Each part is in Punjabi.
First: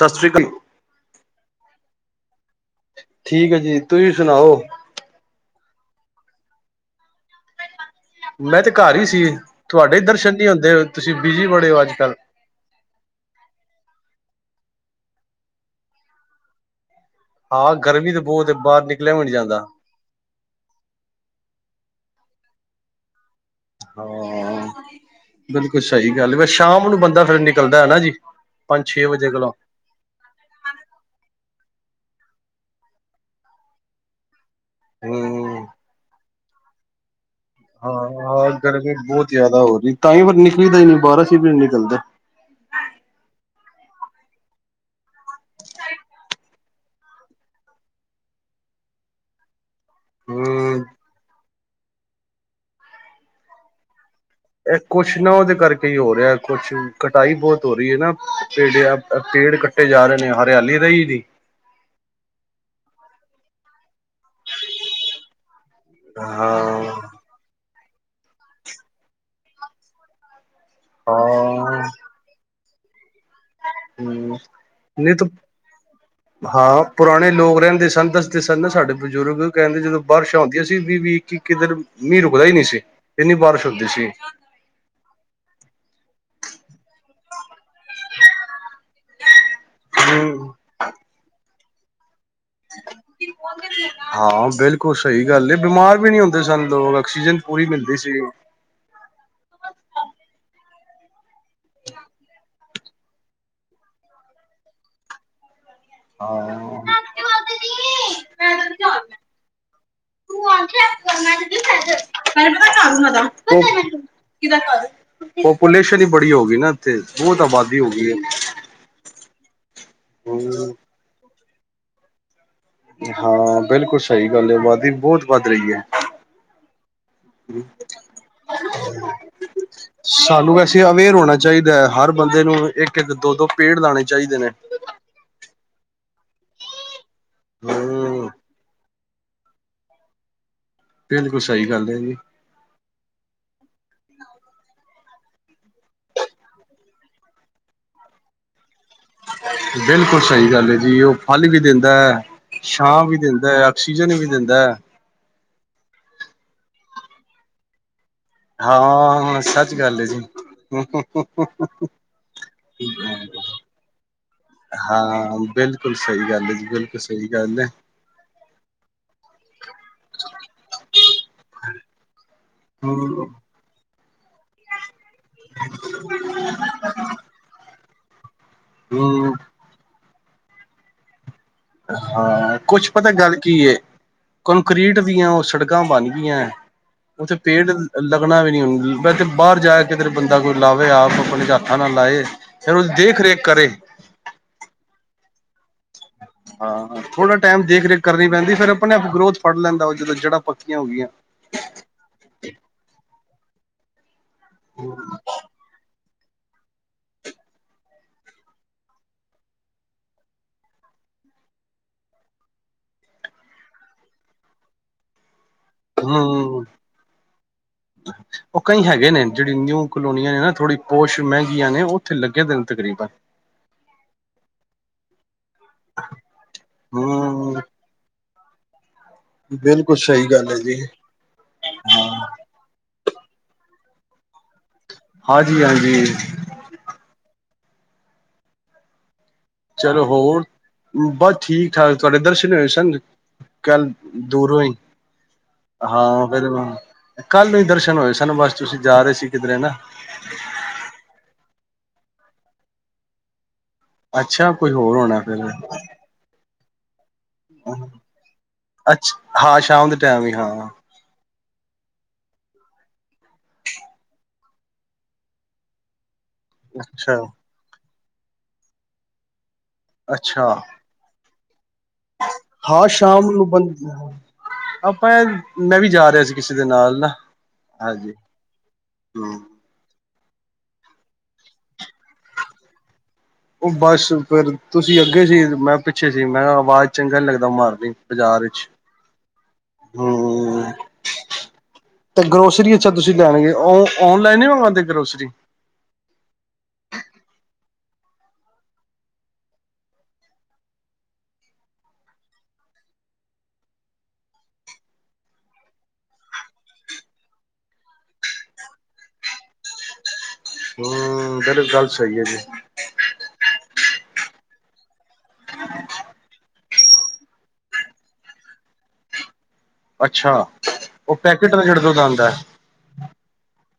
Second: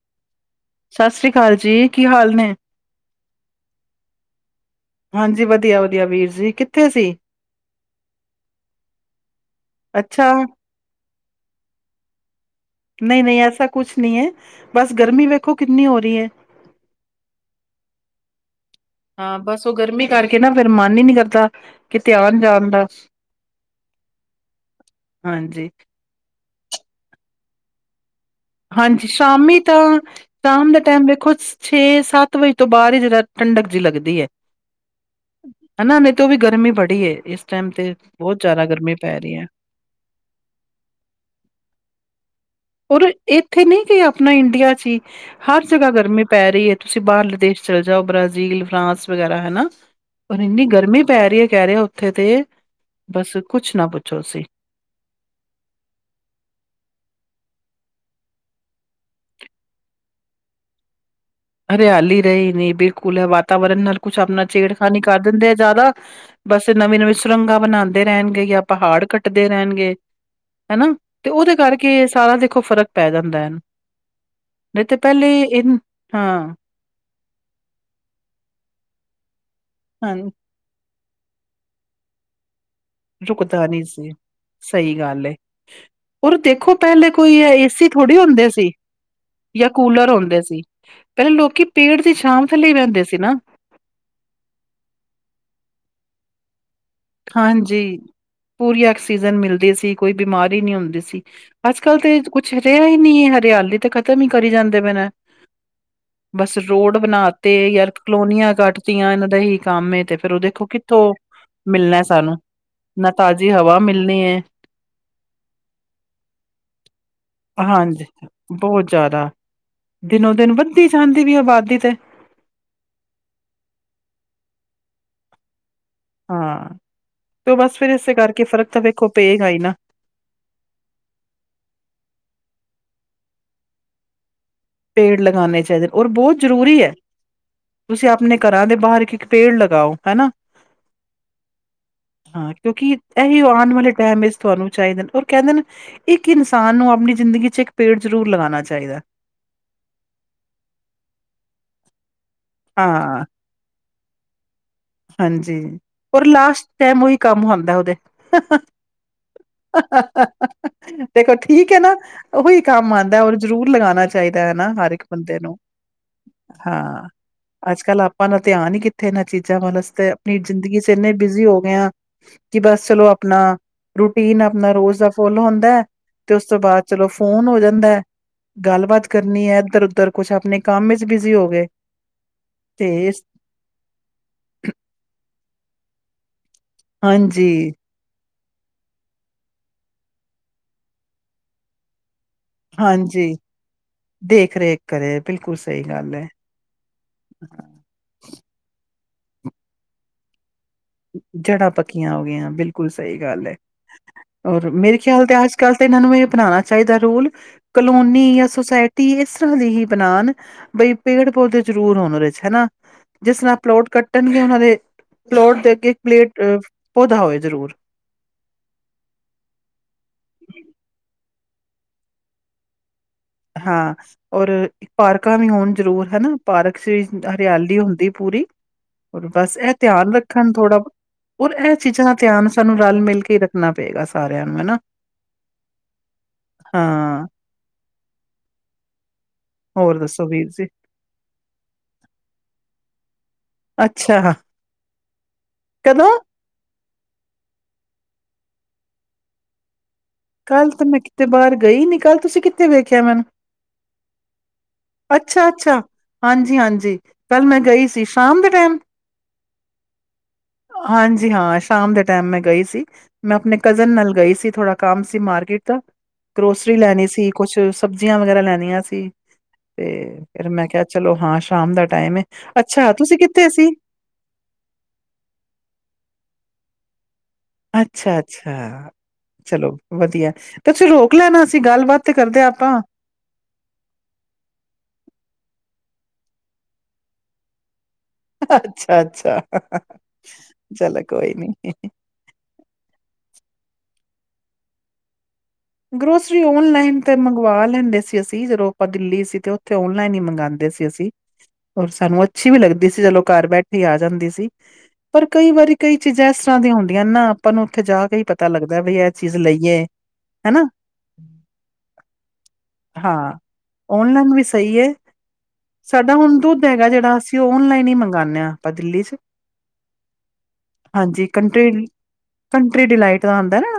ਸਤਿ ਸ਼੍ਰੀ ਅਕਾਲ। ਸਤਿ ਸ੍ਰੀ ਅਕਾਲ ਜੀ, ਕੀ ਹਾਲ ਨੇ‌? ਠੀਕ ਐ ਜੀ, ਤੁਸੀਂ ਸੁਣਾਓ‌? ਹਾਂਜੀ ਵਧੀਆ-ਵਧੀਆ ਵੀਰ ਜੀ, ਕਿੱਥੇ ਸੀ? ਮੈਂ ਤੇ ਘਰ ਈ ਸੀ, ਤੁਹਾਡੇ ਅੱਛਾ, ਦਰਸ਼ਨ ਨੀ ਹੁੰਦੇ ਤੁਸੀਂ ਬਿਜੀ ਬੜੇ ਓ ਅੱਜ-ਕੱਲ। ਨ‌ਈ-ਨ‌ਈ ਐਸਾ ਕੁਛ ਨੀ ਐ, ਬਸ ਗਰਮੀ ਵੇਖੋ ਕਿੰਨੀ ਹੋ ਰੀ ਐ। ਹਾਂ ਗਰਮੀ ਤੇ ਬਹੁਤ ਐ ਬਾਰ ਨਿਕਲਿਆ ਵੀ ਨੀ ਜਾਂਦਾ। ਗਰਮੀਂ ਕਰ ਕੇ ਫਿਰ ਮਨ ਹੀ ਨੀ ਕਰਦਾ ਕਿਤੇ ਆਣ-ਜਾਣ ਦਾ। ਹਾਂ, ਬਿਲਕੁਲ ਹਾਂਜੀ-ਹਾਂਜੀ ਸਹੀ ਗੱਲ ਏ ਫਿਰ ਸ਼ਾਮ ਨੂੰ ਬੰਦਾ ਫਿਰ ਨਿਕਲਦਾ ਹੈ ਨਾ ਜੀ। ਪੰਜ ਛੇ ਹਾਂਜੀ ਵਜੇ ਕੋਲੋਂ ਸ਼ਾਮੀ ਤਾਂ ਸ਼ਾਮ ਦੇ ਟਾਈਮ ਵੇਖੋ ਛੇ-ਸੱਤ ਵਜੇ ਤੋਂ ਬਾਦ ਹੀ ਜਰਾ ਠੰਡਕ ਜਿਹੀ ਲੱਗਦੀ ਹੈ। ਹਮ ਹਨਾ ਨਹੀਂ ਤੋਂ ਵੀ ਗਰਮੀ ਬੜੀ ਹੈ ਇਸ ਟਾਈਮ ਤੇ ਬਹੁਤ ਹਾਂ-ਹਾਂ, ਜ਼ਿਆਦਾ ਗਰਮੀ ਪੈ ਬਹੁਤ ਰਹੀ ਹੈ। ਜ਼ਿਆਦਾ ਹੋ ਰੀ ਤਾਂਹੀ ਫਿਰ ਨਿਕਲੀਦਾ ਹੀ ਨਹੀ ਅਸੀਂ ਬਾਰ ਵੀ ਨੀ ਨਿਕਲਦੇ। ਔਰ ਇੱਥੇ ਨੀ ਕਿ ਆਪਣਾ ਇੰਡੀਆ ਚ ਹੀ ਹਰ ਜਗ੍ਹਾ ਗਰਮੀ ਪੈ ਰੀ ਹੈ ਤੁਸੀਂ ਬਾਹਰਲੇ ਦੇਸ਼ ਚਲੇ ਜਾਓ ਬ੍ਰਾਜ਼ੀਲ, ਫਰਾਂਸ ਵਗੈਰਾ ਹਨਾ। ਔਰ ਇੰਨੀ ਹਮ ਗਰਮੀ ਪੈ ਰਹੀ ਹੈ ਕਹਿ ਰਿਹੇ ਉੱਥੇ ਤੇ ਬਸ ਕੁੱਛ ਨਾ ਪੁੱਛੋ ਤੁਸੀਂ। ਏ ਕੁਛ ਨਾ ਉਦੇ ਕਰਕੇ ਹੀ ਹੋ ਰਿਹਾ ਕੁਛ ਕਟਾਈ ਬਹੁਤ ਹੋ ਰਹੀ ਹੈ ਨਾ ਪੇੜੇ ਪੇੜ ਕੱਟ ਟੇ ਜਾ ਰਹੇ ਨੇ ਹਰਿਆਲੀ ਰਹੀ ਨੀ। ਹਰਿਆਲੀ ਰਈ ਨੀ ਬਿਲਕੁਲ, ਏ ਵਾਤਾਵਰਨ ਨਾਲ ਕੁਛ ਆਪਣਾ ਛੇੜ ਖਾਨੀ ਕਰ ਦਿੰਦੇ ਆ ਜ਼ਿਆਦਾ ਬਸ ਹਾਂ ਨਵੀਂ-ਨਵੀਂ ਸੁਰੰਗਾ ਬਣਾਦੇ ਰਹਿਣਗੇ ਜਾਂ ਪਹਾੜ ਕੱਟਦੇ ਰਹਿਣਗੇ ਹਨਾ ਤੇ ਉਹਦੇ ਹਾਂ ਕਰਕੇ ਕਿ ਸਾਰਾ ਦੇਖੋ ਫ਼ਰਕ ਪੈ ਜਾਂਦਾ ਹੈ ਹੂੰ ਨੀ ਤਾਂ ਪਹਿਲੇ ਇਹ ਕੀ ਹਾਂ, ਪੁਰਾਣੇ ਲੋਕ ਰਹਿੰਦੇ ਸਨ ਦੱਸਦੇ ਸਨ ਨਾ ਸਾਡੇ ਬਜ਼ੁਰਗ ਕਹਿੰਦੇ ਜਦੋਂ ਹਾਂ ਬਾਰਿਸ਼ ਆਉਂ ਏਸੀ ਵੀ-ਵੀ, ਇੱਕੀ-ਇਕੀ ਦਿਨ ਮੀਂਹ ਰੁਕਦਾ ਹੀ ਨਹੀਂ ਸੀ ਇੰਨੀ ਬਾਰਿਸ਼ ਰੁਕਦਾ ਨਹੀਂ ਹੁੰਦੀ ਸੀ। ਸਹੀ ਗੱਲ ਏ, ਔਰ ਦੇਖੋ ਪਹਿਲੇ ਕੋਈ ਏਸੀ ਥੋੜ੍ਹੀ ਹੁੰਦੇ ਸੀ। ਜਾਂ ਕੂਲਰ ਹੁੰਦੇ ਹੂੰ ਸੀ। ਪਹਿਲਾਂ ਲੋਕੀ ਪੇੜ ਦੀ ਛਾਂ ਥੱਲੇ ਹੀ ਬੈਂਦੇ ਸੀ ਨਾ। ਹਾਂ, ਬਿਲਕੁਲ ਸਹੀ ਗੱਲ ਏ ਬਿਮਾਰ ਵੀ ਨੀ ਹੁੰਦੇ ਸਨ ਲੋਗ। ਹਾਂਜੀ, ਪੂਰੀ ਆਕਸੀਜਨ ਮਿਲਦੀ ਸੀ ਕੋਈ ਬਿਮਾਰੀ ਨੀ ਹੁੰਦੀ ਸੀ। ਅੱਜ-ਕੱਲ੍ਹ ਤੇ ਕੁਛ ਰਿਹਾ ਹੀ ਨੀ, ਹਰਿਆਲੀ ਤਾਂ ਖਤਮ ਹੀ ਕਰੀ ਜਾਂਦੇ ਪਿਏ ਨੇ। ਬਸ ਹਾਂ। ਰੋਡ ਬਣਾ ਤੇ ਯਾ ਕਲੋਨੀਆਂ ਕੱਟਤੀਆਂ ਇਹਨਾਂ ਦਾ ਹੀ ਕੰਮ ਏ ਤੇ ਫੇਰ ਹ ਦੇਖੋ ਕਿੱਥੋਂ ਮਿਲਣਾ ਸਾਨੂੰ ਨਾ ਤਾਜ਼ੀ ਹਵਾ ਮਿਲਣੀ ਹੈ ਉ ਪਪੂਲੇਸ਼ਨ ਹੀ ਬੜੀ ਹੋ ਗਈ ਨਾ। ਤੇ ਬਹੁਤ ਆਬਾਦੀ ਹੋ ਗਈ ਏ। ਦਿਨੋ-ਦਿਨ ਵੱਧਦੀ ਜਾਂਦੀ ਪਈ ਏ ਆਬਾਦੀ ਤੇ। ਹਾਂ, ਬਿਲਕੁਲ ਸਹੀ ਗੱਲ ਏ ਅਬਾਦੀ ਬਹੁਤ ਵੱਧ ਰਹੀ ਏ। ਹਾ, ਉ ਬਸ ਫਿਰ ਇਸੇ ਕਰਕੇ ਫਰਕ ਤਾਂ ਵੇਖੋ ਪਏਗਾ ਹੀ ਨਾ। ਸਾਨੂੰ ਵੈਸੇ ਅਵੇਅਰ ਹੋਣਾ ਚਾਹੀਦਾ ਹੈ ਹਰ ਬੰਦੇ ਨੂੰ ਇੱਕ-ਇੱਕ, ਦੋ-ਦੋ ਪੇੜ ਲਾਣੇ ਚਾਹੀਦੇ ਨੇ। ਪੇੜ ਲਗਾਣੇ ਚਾਹੀਦੇ ਔਰ ਬਹੁਤ ਜ਼ਰੂਰੀ ਏ। [inaudible] ਤੁਸੀਂ ਆਪਣੇ ਘਰਾਂ ਦੇ ਬਾਹਰ ਇੱਕ-ਇਟ ਪੇੜ ਲਗਾਓ ਹਨਾ। ਏ ਬਿਲਕੁਲ ਸਹੀ ਗੱਲ ਹੈ ਜੀ। ਹਾਂ, ਕਿਉਂਕਿ ਇਹੀ ਆਣ ਵਾਲੇ ਟਾਈਮ ਵਿੱਚ ਤੁਹਾਨੂੰ ਚਾਹੀਦੇ ਹੋਰ ਕਹਿੰਦੇ ਨੇ ਇੱਕ ਇਨਸਾਨ ਨੂੰ ਆਪਣੀ ਜ਼ਿੰਦਗੀ 'ਚ ਇੱਕ ਪੇੜ ਜ਼ਰੂਰ ਲਗਾਣਾ ਚਾਹੀਦਾ। ਬਿਲਕੁਲ ਸਹੀ ਗੱਲ ਆ ਜੀ ਉਹ ਫਲ ਵੀ ਦਿੰਦਾ, ਛਾਂ ਵੀ ਹਾਂ, ਦਿੰਦਾ। ਆਕਸ਼ੀਜ਼ਨ ਵੀ ਦੇਦਾ। ਹਾਂਜੀ, ਔਰ ਲਾਸਟ ਟੈਮ ਉਹੀ ਕੰਮ ਆਂਦਾ ਓਦੇ। ਹਾਂ, ਸੱਚ ਗੱਲ ਏ ਜੀ। ਦੇਖੋ ਠੀਕ ਹੈ [unintelligible] ਨਾ ਉਹੀ ਕੰਮ ਆਉਂਦਾ ਔਰ ਜ਼ਰੂਰ ਲਗਾਉਣਾ ਚਾਹੀਦਾ ਹੈ ਨਾ ਹਰ ਇੱਕ ਹਾਂ ਬੰਦੇ ਬਿਲਕੁਲ। ਨੂੰ ਬਿਲਕੁਲ ਸਹੀ ਗਲ ਏ ਜੀ ਬਿਲਕੁਲ ਹਾਂ। ਸਹੀ ਗਲ ਏ। ਅੱਜ-ਕੱਲ੍ਹ ਆਪਾਂ ਨੂੰ ਧਿਆਨ ਹੀ ਕਿੱਥੇ ਇਨਾਂ ਚੀਜ਼ਾਂ ਵੱਲ ਅਸੀਂ ਤੇ ਆਪਣੀ ਜ਼ਿੰਦਗੀ 'ਚ ਇੰਨੇ ਬਿਜ਼ੀ ਹੋ ਗਏ ਆ। ਕਿ ਬਸ ਚਲੋ ਹੂੰ। ਆਪਣਾ ਰੂਟੀਨ ਅਪਨਾ ਰੋਜ਼ ਦਾ ਫੋਲ ਹੁੰਦਾ, ਤੇ ਉਸ ਤੋਂ ਬਾਅਦ ਚਲੋ ਫੋਨ ਹੋ ਜਾਂਦਾ ਐ। ਗੱਲਬਾਤ ਹੂੰ ਕਰਨੀ ਐ, ਇੱਧਰ-ਉਧਰ ਕੁਛ ਅਪਨੇ ਕੰਮ ਵਿੱਚ ਬਿਜ਼ੀ ਹੋਗੇ। ਹਾਂ, ਕੁਛ ਪਤਾ ਗੱਲ ਕੀ ਏ, ਕੰਕਰੀਟ ਦੀਆਂ ਉਹ ਸੜਕਾਂ ਬਣ ਗਈਆਂ। ਉੱਥੇ ਹਾਂਜੀ ਪੇੜ ਲੱਗਣਾ ਵੀ ਨੀ, ਹੁਣ ਮੈਂ ਤੇ ਬਾਹਰ ਜਾ ਕਿਧਰੇ ਬੰਦਾ ਕੋਈ ਲਾਵੇ, ਆਪ-ਆਪਣੇ ਹੱਥਾਂ ਨਾਲ ਲਾਏ। ਫੇਰ ਉਹਦੀ ਦੇਖ ਹਾਂਜੀ, ਰੇਖ ਕਰੇ ਦੇਖ-ਰੇਖ ਕਰੇ ਬਿਲਕੁਲ ਸਹੀ ਗੱਲ ਐ। ਹਾਂ, ਥੋੜਾ ਟਾਈਮ ਦੇਖ-ਰੇਖ ਕਰਨੀ ਪੈਂਦੀ ਫਿਰ ਅਪਨੇ-ਆਪ ਗਰੋਥ ਫੜ ਲੈਂਦਾ ਉਹ ਜਦੋਂ ਜੜਾਂ ਪੱਕੀਆਂ ਹੋਗੀਆਂ। ਜੜਾਂ ਪੱਕੀਆਂ ਹੋਗੀਆਂ ਬਿਲਕੁਲ ਸਹੀ ਗੱਲ ਐ, ਹੋਰ ਮੇਰੇ ਖਿਆਲ ਤੇ ਅੱਜ-ਕੱਲ ਤੇ ਇਹਨਾਂ ਨੂੰ ਇਹ ਅਪਣਾਨਾ ਚਾਹੀਦਾ ਰੂਲ ਕਲੋਨੀ ਯਾ ਸੋਸਾਇਟੀ ਇਸ ਲਈ ਬਣਾਨ ਬਈ ਪੇੜ-ਪੌਦੇ ਜ਼ਰੂਰ ਹੋਣ ਉਹਦੇ 'ਚ ਹਨਾ। ਜਿਸ ਨਾਂ ਪਲੋਟ ਕੱਟਣਗੇ ਉਹਨਾਂ ਦੇ ਪਲੋਟ ਦੇ ਅੱਗੇ, ਪਲੇਟ ਹੂੰ ਪੌਧਾ ਹੋਏ ਜ਼ਰੂਰ। [inaudible] ਉਹ ਕਈਂ ਹੈਗੇ ਨੇ, ਜਿਹੜੀ ਨਿਊ ਕਲੋਨੀਆਂ ਨੇ ਨਾ ਥੋੜ੍ਹੀ ਪੋਸ਼ ਮਹਿੰਗੀਆਂ ਨੇ ਉੱਥੇ ਲੱਗੇਦੇ ਨ ਤਕਰੀਬਨ। ਹਾਂ, ਔਰ ਇੱਕ ਪਾਰਕਾਂ ਵੀ ਹੋਣ ਜ਼ਰੂਰ ਹਨਾ, ਪਾਰਕਸੀਸ ਹੂੰ ਹਰਿਆਲੀ ਹੁੰਦੀ ਪੂਰੀ, ਹੋਰ ਬਸ ਐ ਬਿਲਕੁਲ ਧਿਆਨ ਸਹੀ ਗੱਲ ਰੱਖਣ ਹੈ ਜੀ ਥੋੜਾ ਔਰ ਇਹ ਚੀਜ਼ਾਂ ਦਾ ਹਾਂ, ਧਿਆਨ ਸਾਨੂੰ ਰਲ-ਮਿਲਕੇ ਰੱਖਣਾ ਪਏਗਾ ਸਾਰਿਆਂ ਨੂੰ ਹਨਾ। ਹਾਂਜੀ-ਹਾਂਜੀ। ਹਾਂ। ਚਲੋ ਦੱਸੋ ਹੋਰ, ਵੀਰ ਜੀ ਬਸ ਠੀਕ-ਠਾਕ, ਤੁਹਾਡੇ ਦਰਸ਼ਨ ਹੋਏ ਸਨ। ਕੱਲ, ਅੱਛਾ ਦੂਰੋਂ ਈ, ਕਦੋਂ ਹਾਂ। ਕੱਲ ਨੂੰ, ਕੱਲ ਨੂੰ ਈ ਦਰਸ਼ਨ ਹੋਏ ਸਨ ਬਸ ਤੁਸੀਂ ਜਾ ਰਹੇ ਸੀ ਕਿਧਰੇ ਨਾ। ਕੱਲ ਤਾਂ ਮੈਂ ਕਿਤੇ ਬਾਹਰ ਗਈ ਨੀ, ਕੱਲ ਤੁਸੀਂ ਕਿੱਥੇ ਵੇਖਿਆ ਮੇਂਨ ਅੱਛਾ, ਕੋਈ ਹੋਰ ਹੋਣਾ ਫਿਰ। ਹਾਂਜੀ-ਹਾਂਜੀ। ਅੱਛਾ, ਹਾਂ ਸ਼ਾਮ ਦੇ ਟਾਈਮ ਈ, ਹਾਂ। ਹਾਂਜੀ-ਹਾਂ, ਸ਼ਾਮ ਦੇ ਟਾਈਮ ਮੈਂ ਗਈ ਸੀ। ਮੈਂ ਆਪਣੇ ਕਜ਼ਨ ਨਾਲ ਗਈ ਸੀ ਥੋੜਾ ਕੰਮ ਸੀ, ਮਾਰਕੀਟ ਦਾ। ਗ੍ਰੋਸਰੀ ਲੈਣੀ ਅੱਛਾ ਸੀ, ਕੂਸ਼ ਸਬਜ਼ੀਆਂ ਵਗੈਰਾ ਲੈਣੀਆਂ ਸੀ, ਤੇ ਫਿਰ ਅੱਛਾ ਮੈਂ ਕਿਹਾ ਚਲੋ ਹਾਂ, ਸ਼ਾਮ ਦਾ ਟਾਈਮ ਏ ਹਾਂ ਅੱਛਾ ਤੁਸੀਂ ਸ਼ਾਮ ਕਿੱਥੇ ਸੀ? [unintelligible] ਆਪਾਂ, ਮੈਂ ਵੀ ਜਾ ਰਿਹਾ ਸੀ ਕਿਸੇ ਦੇ ਨਾਲ ਨਾ। ਹਾਂਜੀ ਅੱਛਾ-ਅੱਛਾ, ਹੂੰ ਚਲੋ। ਵਧੀਆ, ਤੁਸੀ ਰੋਕ ਲੈਣਾ ਸੀ, ਗੱਲਬਾਤ ਤੇ ਕਰਦੇ ਆਪਾਂ। ਉਹ ਬਸ ਫਿਰ, ਤੁਸੀਂ ਅੱਗੇ ਸੀ ਮੈਂ ਪਿੱਛੇ ਸੀ ਮੈਂ ਕਿਹਾ ਅਵਾਜ਼ ਚੰਗਾ ਨੀ ਲੱਗਦਾ ਮਾਰਨੀ। ਬਾਜ਼ਾਰ ਵਿੱਚ ਅੱਛਾ-ਅੱਛਾ ਹੂੰ ਚਲੋ, ਕੋਈ ਨੀ। ਤੇ ਗ੍ਰੋਸਰੀ ਅੱਛਾ ਤੁਸੀਂ ਲੈਣ ਗਏ, ਉਹ ਔਨਲਾਈਨ ਨੀ ਮੰਗਾਂਦੇ ਗ੍ਰੋਸਰੀ। ਗ੍ਰੋਸਰੀ ਓਨਲਾਈਨ ਤੇ ਮੰਗਵਾ ਲੈਂਦੇ ਸੀ ਅਸੀਂ, ਜਦੋਂ ਆਪਾਂ ਦਿੱਲੀ ਸੀ ਤੇ ਉੱਥੇ ਓਨਲਾਈਨ ਹੀ ਮੰਗਾ ਸੀ ਅਸੀ, ਓਰ ਸਾਨੂੰ ਅੱਛੀ ਵੀ ਲੱਗਦੀ ਸੀ, ਚਲੋ ਘਰ ਬੈਠੇ ਈ ਆ ਜਾਂਦੀ ਸੀ। ਪਰ ਕਈ ਵਾਰੀ ਕਈ ਚੀਜ਼ਾਂ ਇਸ ਤਰ੍ਹਾਂ ਦੀਆਂ ਹੁੰਦੀਆਂ ਨੇ ਨਾ, ਆਪਾਂ ਨੂੰ ਉੱਥੇ ਜਾਕੇ ਈ ਪਤਾ ਲੱਗਦਾ ਵੀ ਐ ਚੀਜ਼ ਲਈਏ। ਹੈਨਾ। ਹੂੰ, ਫਿਰ ਗੱਲ ਸਹੀ ਐ ਜੀ। ਹਾਂ, ਔਨਲਾਈਨ ਵੀ ਸਹੀ ਏ। ਸਾਡਾ ਹੁਣ ਦੁੱਧ ਹੈਗਾ ਜਿਹੜਾ, ਅਸੀਂ ਉਹ ਓਨਲਾਈਨ ਹੀ ਮੰਗਾਨੇ ਆ ਆਪਾਂ ਦਿੱਲੀ'ਚ। ਅੱਛਾ ਉ ਪੈਕੇਟ ਨੇ ਜੇੜੇ ਕੰਟਰੀ ਦੁੱਧ ਆਂਦੈ। ਕੰਟਰੀ ਡਿਲਾਈਟ ਦਾ ਆਂਦੈ ਨਾ।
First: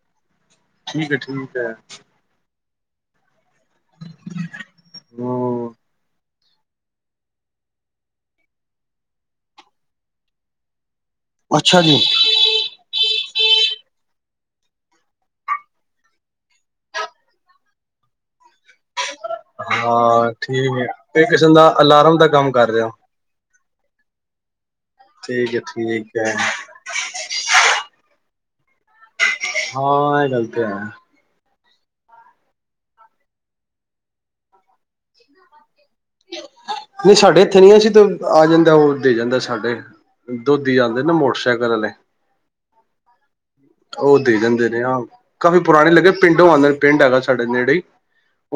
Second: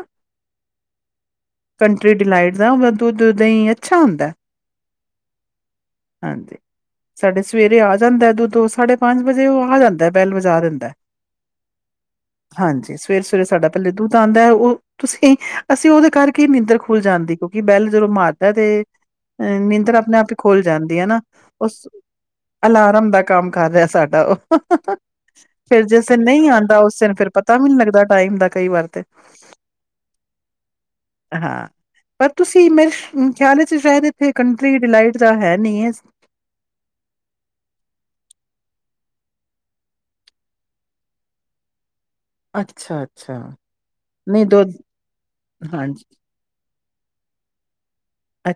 ਠੀਕ ਏ ਠੀਕ। ਹੈ ਕੰਟਰੀ ਡਿਲਾਈਟ ਦਾ ਵ ਦੁੱਧ ਦਈ ਅੱਛਾ ਹੁੰਦੈ। ਹੂੰ ਹਾਂਜੀ। ਸਾਡੇ ਸਵੇਰੇ ਆ ਜਾਂਦਾ ਦੁੱਧ ਸਾਢੇ ਪੰਜ ਵਜੇ ਉ ਆ ਜਾਂਦਾ ਬੈਲ ਵਜਾ ਦਿੰਦੈ। ਅੱਛਾ ਜੀ। ਹਾਂਜੀ ਸਵੇਰੇ-ਸਵੇਰੇ ਸਾਡਾ ਪੈਲੇ ਦੁੱਧ ਆਂਦਾ, ਉ ਤੁਸੀਂ ਅਸੀਂ ਉਦੇ ਕਰਕੇ ਈ ਨਿੰਦਰ ਖੁੱਲ ਜਾਂਦੀ, ਕਿਉਂਕਿ ਵੈੱਲ ਜਦੋਂ ਮਾਰਦਾ ਤੇ ਅ ਨੀਂਦਰ ਅਪਨੇ ਆਪ ਹਾਂ ਈ ਖੋਲ ਠੀਕ ਹੈ ਜਾਂਦੀ ਏ ਨਾ, ਇਹ ਕਿਸਮ ਦਾ ਉਸ ਅਲਾਰਮ ਦਾ ਕੰਮ ਕਰ ਰਿਹਾ ਅਲਾਰਮ ਦਾ ਕੰਮ ਕਰ ਰਿਆ ਸਾਡਾ ੳ, ਠੀਕ ਹੈ ਫੇਰ ਜਿਸ ਠੀਕ ਦਿਨ ਹੈ ਨਈ ਆਂਦਾ ਉਸ ਦਿਨ ਫਿਰ ਪਤਾ ਪਤਾ ਵੀ ਨਈ ਲੱਗਦਾ ਟਾਈਮ ਦਾ ਕਈ ਵਾਰ ਤੇ ਹਾਂ ਐ ਗੱਲ ਤੇ ਹੈ। ਹਾਂ ਪਰ ਤੁਸੀਂ ਮੇਰੇ ਖਿਆਲ ਚ ਸ਼ਾਇਦ ਇੱਥੇ ਕੰਟਰੀ ਡਿਲਾਈਟ ਦਾ ਹੈ ਨਈ ਏ ਨਈ ਸਾਡੇ ਇੱਥੇ ਨਈ ਅਸੀ ਤੇ, ਆ ਜਾਂਦਾ ਉ ਦੇ ਜਾਂਦਾ ਸਾਡੇ ਦੋਧੀ ਆਂਦੇ ਨਾ ਮੋਟਰਸਾਈਕਲ ਵਾਲੇ। ਅੱਛਾ-ਅੱਛਾ। ਉ ਦੇ ਨਹੀਂ ਦੋ ਜਾਂਦੇ ਨੇ ਹਾਂ, ਕਾਫੀ ਪੁਰਾਣੇ ਹਾਂਜੀ, ਲੱਗੇ ਪਿੰਡ ਪਿੰਡ ਹੈਗਾ ਸਾਡੇ ਨੇੜੇ ਈ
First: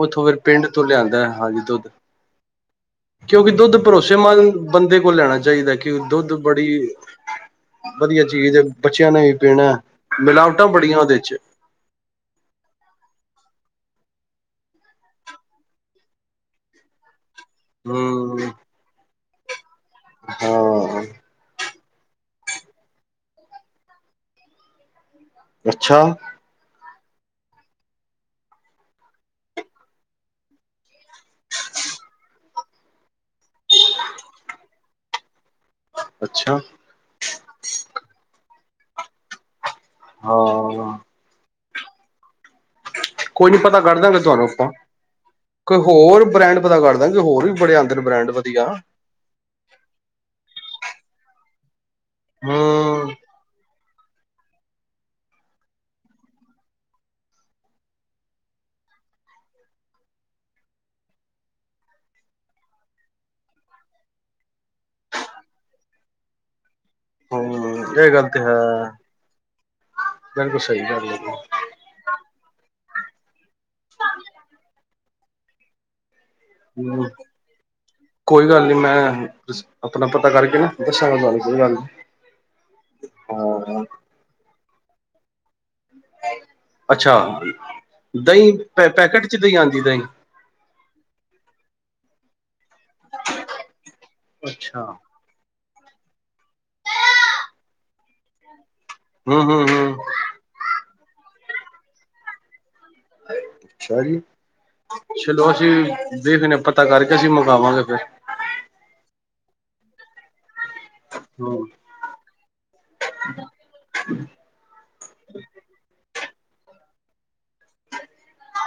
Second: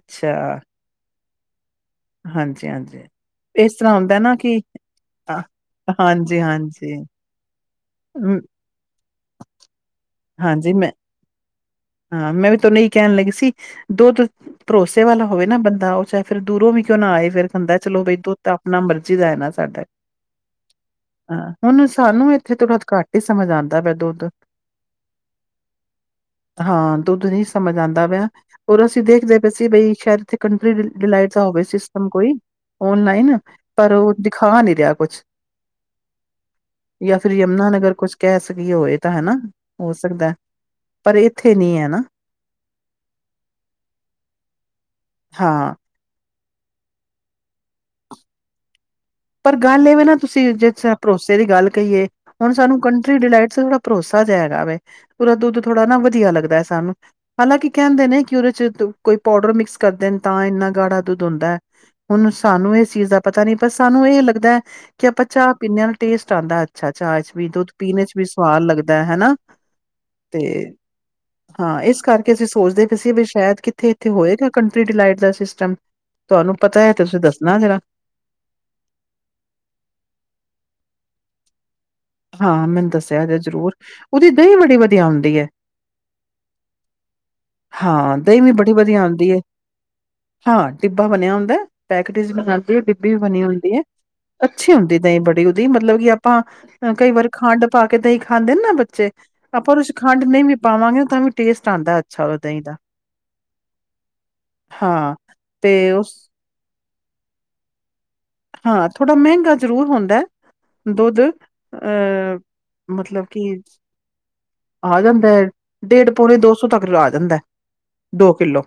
ਉੱਥੋਂ ਫੇਰ ਪਿੰਡ ਤੋਂ ਲਿਆਂਦੈ, ਹਾਂਜੀ ਦੁੱਧ। ਹਾਂਜੀ, ਹਾਂਜੀ ਕਿਉਂਕਿ ਇਸ ਦੁੱਧ ਤਰ੍ਹਾਂ ਹੁੰਦਾ ਨਾ ਭਰੋਸੇਮੰਦ ਕਿ ਬੰਦੇ ਕੋਲ ਲੈਣਾ ਚਾਹੀਦਾ ਕਿ ਦੁੱਧ ਹਾਂਜੀ ਬੜੀ -ਹਾਂਜੀ। ਵਧੀਆ ਮ ਚੀਜ਼ ਦੇ ਬੱਚਿਆਂ ਨੇ ਵੀ ਪੀਣਾ, ਮਿਲਾਵਟਾਂ ਹਾਂਜੀ ਮੈਂ ਬੜੀਆਂ ਉਦੇ ਚ ਹਾਂ ਮੈਂ ਵੀ ਤੁਹਾਨੂੰ ਏ ਕੈਨ ਲੱਗੀ ਸੀ ਦੁੱਧ ਭਰੋਸੇ ਵਾਲਾ ਹੋਵੇ ਨਾ ਬੰਦਾ ਉ ਚਾਹੇ ਫੇਰ ਦੂਰੋਂ ਵੀ ਕਿਉਂ ਨਾ ਆਏ ਫਿਰ- ਹੂੰਦੈ ਚਲੋ ਬਈ ਦੁੱਧ ਹੂੰ ਤਾਂ ਆਪਣਾ ਮਰਜੀ ਦਾ ਏ ਨਾ ਸਾਡੇ। ਹਾਂ। ਹਾਂ ਹੁਨ ਸਾਨੂੰ ਇੱਥੇ ਥੋੜਾ ਘੱਟ ਈ ਸਮਝ ਆਂਦਾ ਪਿਆ ਦੁੱਧ। ਅੱਛਾ। ਹਾਂ ਦੁੱਧ ਨੀ ਸਮਝ ਆਂਦਾ ਪਿਆ। ਔਰ ਅਸੀਂ ਦੇਖਦੇ ਪਏ ਸੀ ਬਈ ਸ਼ਾਇਦ ਇਥੇ ਕੰਟਰੀ ਡਿਲਾਈਟ ਦਾ ਹੋਵੇ ਸਿਸਟਮ ਕੋਈ, ਓਨਲਾਈਨ ਪਰ ਉ ਦਿਖਾ ਨੀ ਰਿਆ ਕੁਛ ਅੱਛਾ। ਯਾ ਫਿਰ ਯਮੁਨਾ ਨਗਰ ਕੁਛ ਕੈ ਸਕੀਏ ਹੋਏ ਤਾਂ ਹਨਾ ਹੋ ਸਕਦੈ ਹਾਂ। ਪਰ ਏ-' ਇੱਥੇ ਨੀ ਏ ਨਾ। ਕੋਈ ਨੀ ਪਤਾ ਕਰ ਦਾਂਗੇ ਤੁਹਾਨੂੰ ਆਪਾਂ। ਹਾਂ। ਕੋਈ ਹੋਰ ਬ੍ਰੈਂਡ ਪਤਾ ਕਰਦਾਗੇ ਹੋਰ ਵੀ ਬੜੇ ਆਂਦੇ ਨੇ ਬ੍ਰੈਂਡ ਵਧੀਆ। ਪਰ ਗੱਲ ਏ ਵੇਂ ਨਾ ਤੁਸੀਂ ਜੇ ਭਰੋਸੇ ਦੀ ਗੱਲ ਕਈਏ ਹੁਨ ਸਾਨੂੰ ਹੂੰ, ਕੰਟਰੀ ਡਿਲਾਈਟ ਥੋੜ੍ਹਾ ਭਰੋਸਾ ਜਿਹਾ ਹੈਗਾ ਵੇ ਉਦਾ ਦੁੱਧ ਥੋੜਾ ਨਾ ਵਧੀਆ ਲੱਗਦਾ ਏ ਸਾਨੂੰ। ਹਾਲਾਂਕਿ ਕੈਂਦੇ ਨੇ ਕਿ ਉਦੇ ਚ ਕੋਈ ਪੋਡਰ ਮਿਕਸ ਕਰਦੇ ਨੇ ਤਾਂ ਇੰਨਾ ਗਾੜਾ ਦੁੱਧ ਹੁੰਦੈ। ਹੁਨ ਸਾਨੂੰ ਇਸ ਚੀਜ਼ ਦਾ ਪਤਾ ਨੀ ਪਰ ਸਾਨੂੰ ਏ ਲੱਗਦੈ, ਕਿ ਆਪਾਂ ਚਾ ਪੀਂਦੇ ਆਂ ਟੇਸਟ ਆਂਦੈ। ਅੱਛਾ ਚਾ ਚ ਵੀ ਦੁੱਧ ਹੂੰ ਪੀਨ ਇਹ ਚ ਵੀ ਗੱਲ ਤੇ ਹੈ, ਸਵਾਦ ਲੱਗਦੈ, ਹਨਾ ਬਿਲਕੁਲ ਤੇ ਸਹੀ ਗੱਲ ਹੈਗੀ। ਹਾਂ ਇਸ ਕਰਕੇ ਅਸੀਂ ਸੋਚਦੇ ਪਏ ਸੀ ਵੀ ਸ਼ਾਇਦ ਕਿੱਥੇ ਇੱਥੇ ਹੋਏਗਾ ਕੰਟਰੀ ਡੀਲਾਈਟ ਦਾ ਸਿਸਟਮ ਤੁਹਾਨੂੰ ਪਤਾ ਏ ਹੂੰ, ਤੁਸੀਂ ਦੱਸਨਾ ਜਰਾ। ਕੋਈ ਗੱਲ ਨੀ ਮੈਂ ਦਸ ਅਪਨਾ ਪਤਾ ਕਰਕੇ ਨਾ ਦੱਸਾਂਗਾ ਤੁਹਾਨੂੰ ਕੋਈ ਗੱਲ ਨੀ। ਹਾਂ ਮੈਨੂੰ ਦੱਸਿਆ ਜੇ ਜ਼ਰੂਰ ਹਾਂ, ਉਦੀ ਦਈ ਬੜੀ ਵਧੀਆ ਆਉਂਦੀ ਏ। ਅੱਛਾ, ਹਾਂ ਦਹੀਂ ਦਈਂ ਵੀ ਬੜੀ ਪੈ ਵਧੀਆ ਪੈਕਟ ਆਉਂਦੀ ਚ ਹੈ ਦਈਂ ਆਂਦੀ ਦਈਂ ਹਾਂ ਟਿੱਬਾ ਬਨੇਆ ਹੁੰਦੈ, ਪੈਕਟ ਚ ਵਖਾਂਦੇ ਨੇ ਵੀ ਬਨੀ ਹੁੰਦੀ ਏ ਅੱਛੀ ਅੱਛਾ, ਹੁੰਦੀ ਦਈਂ ਬੜੀ ਓ ਵੀ ਮਤਲਬ ਕਿ ਆਪਾਂ ਕਈ ਵਾਰ ਖੰਡ ਪਾਕੇ ਦਈ ਖਾਂਦੇ ਨਾ ਬੱ ਤੇ ਆਪਾਂ ਓਦੇ ਚ ਹੂੰ-ਹੂੰ-ਹੂੰ, ਖੰਡ ਨਈਂ ਵੀ ਪਾਵਾਂਗੇ ਓ ਤਾਂ ਵੀ ਟੇਸਟ ਆਂਦਾ ਅੱਛਾ ਓਦਾ ਦਈਂ ਦਾ। ਅੱਛਾ ਜੀ ਹਾਂ ਚਲੋ, ਅਸੀ ਤੇ ਉਸ ਵੀ ਵੇਖਨੇ ਆ ਪਤਾ ਕਰਕੇ ਅਸੀ ਮੰਗਾਵਾਂਗੇ ਫੇਰ ਹਾਂ, ਥੋੜਾ ਮੈਂਗਾ ਜਰੂਰ ਹੁੰਦੈ ਦੁੱਧ ਹੂੰ। ਅ ਮਤਲਬ ਕੀ ਆ ਜਾਂਦੈ ਡੇਢ ਪੌਨੇ ਦੋ ਸੌ ਤੱਕ ਦਾ ਆ ਜਾਂਦੈ, ਦੋ ਕਿੱਲੋ।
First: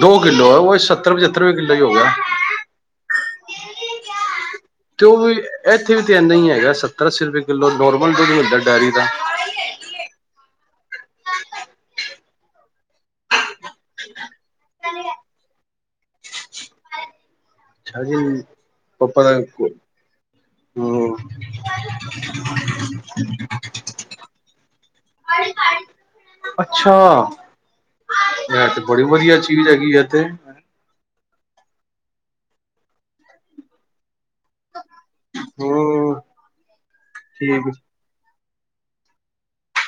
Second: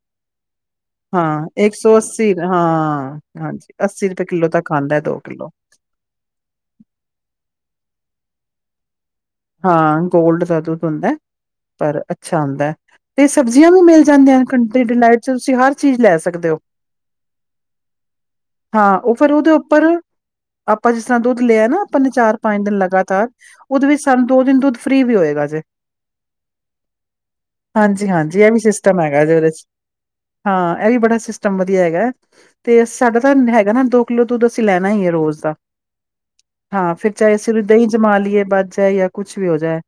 ਦੋ ਕਿੱਲੋ ਹੈ ਉਹ ਹਾਂ, ਰੁਪਏ ਏਕ ਕਿੱਲੋ ਹੀ ਹੋ ਸੌ ਗਿਆ ਅੱਸੀ ਹਾਂ ਹਾਂਜੀ। ਤੀਰਕ ਕਿੱਲੋ ਤੱਕ ਆਂਦੈ ਦੋ ਕਿੱਲੋ। ਏਥੇ ਵੀ ਤਾਂ ਏਨਾ ਈ ਹੈਗਾ, ਸੱਤਰ-ਅੱਸੀਂ ਰਪੇ ਕਿੱਲੋ ਨੋਰਮਲ ਦੁੱਧ ਮਿਲਦਾ ਡੈਰੀ ਦਾ। ਹਾਂ, ਗੋਲਡ ਦਾ ਦੁੱਧ ਹੁੰਦੈ। ਪਰ ਅੱਛਾ ਹੁੰਦੈ ਤੇ ਸਬਜ਼ੀਆਂ ਵੀ ਮਿਲ ਜਾਂਦੀਆਂ ਨੇ ਕੰਨ ਤੇ ਡੀਨਾਈਟ ਚ ਤੁਸੀ ਹਰ ਚੀਜ ਲੈ ਸਕਦੇ ਓ। ਅੱਛਾ ਜੀ ਹਾਂ, ਓ ਪਾਪਾ ਫੇਰ ਦਾ ਓਹਦੇ ਉੱਪਰ ਆਪਾਂ ਜਿਸ ਹਮ ਤਰ੍ਹਾਂ ਦੁੱਧ ਲੇਆ ਨਾ ਆਪਾਂ ਨੇ ਚਾਰ-ਪੰਜ ਦਿਨ ਲਗਾਤਾਰ ਓਦੇ ਵਿੱਚ ਸਾਨੂੰ ਦੋ ਦਿਨ ਤੋਂ ਫਰੀ ਵੀ ਹੋਏਗਾ ਜੇ। ਅੱਛਾ ਹਾਂਜੀ-ਹਾਂਜੀ, ਐ ਵੀ ਇਹ ਤੇ ਸਿਸਟਮ ਬੜੀ ਹੈਗਾ ਜੇ ਵਧੀਆ ਓਰੇ 'ਚ। ਚੀਜ਼ ਹੈਗੀ ਹੈ ਤੇ ਹਾਂ, ਐ ਵੀ ਬੜਾ ਸਿਸਟਮ ਵਧੀਆ ਹੈਗਾ ਤੇ ਸਾਡਾ ਤਾਂ ਹੈਗਾ ਨਾ ਦੋ ਕਿਲੋ ਦੁੱਧ ਅਸੀ ਲੈਣਾ ਈਏ ਰੋਜ ਦਾ ਹਮ ਹਾਂ ਫੇਰ ਚਾਏ ਅਸੀ ਠੀਕ ਦਈਂ ਜਮਾਂ ਲਈਏ ਵੱਧ ਚਾਏ ਆ ਕੁੱਛ ਵੀ ਹੋ ਜਾਏ।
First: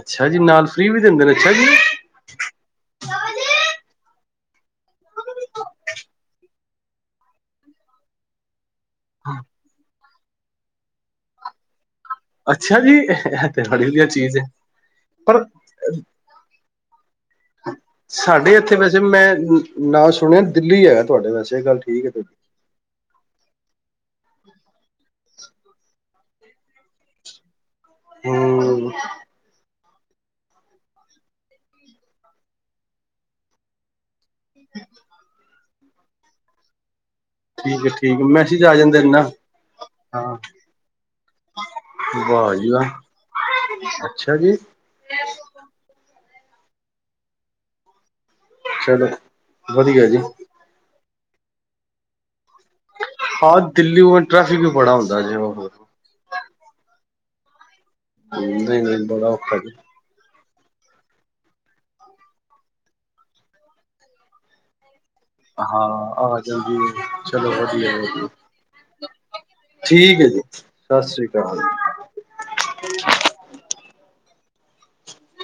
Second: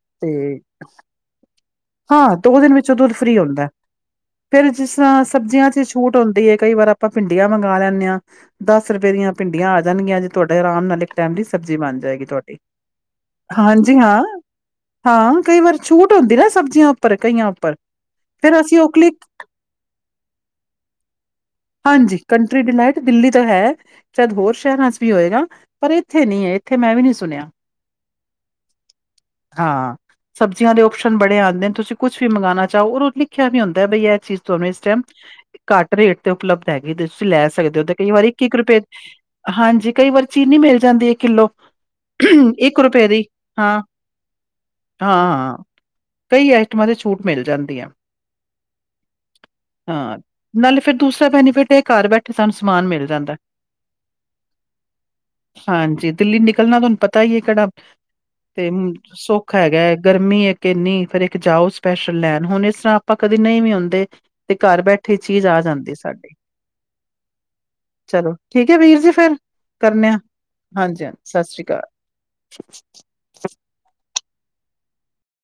ਅੱਛਾ ਜੀ, ਤੇ ਨਾਲ ਫ੍ਰੀ ਵੀ ਦਿੰਦੇ ਨੇ ਅੱਛਾ ਜੀ। ਹਾਂ, ਦੋ ਦਿਨ ਵਿੱਚੋਂ ਦੁੱਧ ਫ੍ਰੀ ਹੁੰਦੈ। ਫੇਰ ਜਿਸ ਤਰ੍ਹਾਂ ਸਬਜ਼ੀਆਂ ਚ ਛੂਟ ਹੁੰਦੀ ਏ ਕਈ ਵਾਰ ਆਪਾਂ ਭਿੰਡੀਆਂ ਮੰਗ ਲੈਂਨੇ ਆਂ, ਦਸ ਰ ਪਏ ਦੀਆਂ ਭਿੰਡੀਆਂ ਆ ਜਾਣਗੀਆਂ ਅ ਜੇ ਤੁਆਡੇ ਅਰਾਮ ਨਾਲ ਇੱਕ ਟੈਮ ਸਬਜ਼ੀ ਬਣ ਜੇ ਹੈਗੀ ਤੁਆਡੀ। ਅੱਛਾ ਜੀ ਇਹ ਤੇ ਬੜੀ ਹਾਂਜੀ ਵਧੀਆ ਹਾਂ, ਚੀਜ਼ ਹੈ ਹਾਂ ਪਰ ਕਈ ਵਾਰ ਛੂਟ ਹੁੰਦੀ ਨਾ ਸਭ ਈਆਂ ਉੱਪਰ ਕਈਆਂ ਉੱਪਰ ਸਾਡੇ ਫੇਰ ਇੱਥੇ ਅਸੀ ਓ ਵੈਸੇ ਮੈਂ ਕਲਿੱਕ ਨਾਂ ਸੁਨੇਆਂ ਦਿੱਲੀ ਏਗਾ ਤੁਆਡੇ ਵੈਸੇ ਗੱਲ ਠੀਕ ਹੈ ਹਾਂਜੀ ਤੁਹਾਡੀ ਕੰਟਰੀ ਡਿਨਾਈਟ ਦਿੱਲੀ ਤੋਂ ਹੈ ਸ਼ਾਇਦ ਹੋਰ ਸ਼ਹਿਰਾਂ ਚ ਵੀ ਹੋਏਗਾ। ਪਰ ਏਥੇ ਨੀ ਏ, ਏਥੇ ਮੈਂ ਵੀ ਨੀ ਸੁਨੇਆਂ। ਹੂੰ। ਹਾਂ। ਸਬਜ਼ੀਆਂ ਦੇ ਓਪਸ਼ਨ ਬੜੇ ਆਂਦੇ ਨੇ, ਤੁਸੀਂ ਕੁਛ ਵੀ ਮੰਗਨਾਂ ਚਾਓ ਔਰ ਲਿਖਿਆ ਆਂਦਾ ਬਈ ਏ ਚੀਜ਼ ਤੁਆਨੁ ਇਸ ਟਾਈਮ ਘੱਟ ਰੇਟ ਤੇ ਉਪਲੱਬਧ ਹੈਗੀ ਤੇ ਤੁਸੀਂ ਲੈ ਸਕਦੇ ਓ, ਠੀਕ ਹੈ ਤੇ ਕਈ ਠੀਕ ਵਾਰ ਇੱਕ-ਇੱਕ ਮੈਸੇਜ ਆ ਰੁਪਏ ਜਾਂਦੇ ਨੇ ਨਾ ਹਾਂਜੀ, ਕਈ ਵਾਰ ਹਾਂ ਚੀਨੀ ਮਿਲ ਜਾਂਦੀ ਏ। ਕਿਲੋ ਵਾਹ ਜੀ ਇੱਕ ਵਾਹ ਰੁਪਏ ਦੀ, ਹਾਂ। ਅੱਛਾ ਜੀ ਹਾਂ, ਕਈ ਆਈਟਮਾਂ ਤੇ ਛੂਟ ਮਿਲ ਜਾਂਦੀ ਆ। ਚਲੋ, ਵਧੀਆ ਹਾਂ ਏਜੀ। ਨਾਲੇ ਫੇਰ ਦੂਸਰਾ ਬੈਨੀਫਿਟ ਏ, ਘਰ ਬੈ ਠੇ ਸਾਨੂੰ ਸਮਾਨ ਮਿਲ ਜਾਂਦਾ, ਹਾਂ ਦਿੱਲੀ ਮ ਟ੍ਰੈਫਿਕ ਵੀ ਬੜਾ ਹੁੰਦਾ ਜੀ ਉਹ ਹਾਂਜੀ। ਦਿੱਲੀ ਨਿਕਲਣਾ ਤੁਆਨੂੰ ਪਤਾ ਈ ਏ ਕੇੜਾ ਤੇ ਨਹੀਂ ਨਹੀਂ ਬੜਾ ਸੁਖਾ ਔਖਾ ਜੀ ਹੈਗਾਏ। ਗਰਮੀ ਏਕ ਇੰਨੀ ਫੇਰ ਇੱਕ ਜਾਓ ਸਪੈਸ਼ਲ ਲੈਣ ਹੁਣ, ਇਸ ਤਰ੍ਹਾਂ ਆਪਾਂ ਕਦੇ ਨਈਂ ਵੀ ਹੁੰਦੇ ਤੇ ਘਰ ਬੈ ਠੇ ਚੀਜ ਆ ਹਾਂ ਜਾਂਦੀਏ ਸਾਡੀ ਆ ਜਾਂਦੀ ਹੈ, ਚਲੋ ਵਧੀਆ ਵਧੀਆ ਚਲੋ, ਠੀਕ ਏ ਵੀਰ ਜੀ ਫੇਰ। ਕਰਨੇ ਆ, ਠੀਕ ਹੈ ਜੀ ਸਤਿ ਹਾਜੀ-ਹਾਂਜੀ ਸ੍ਰੀ ਸਸਸ਼੍ਰੀ ਅਕਾਲ ਅਕਾਲ।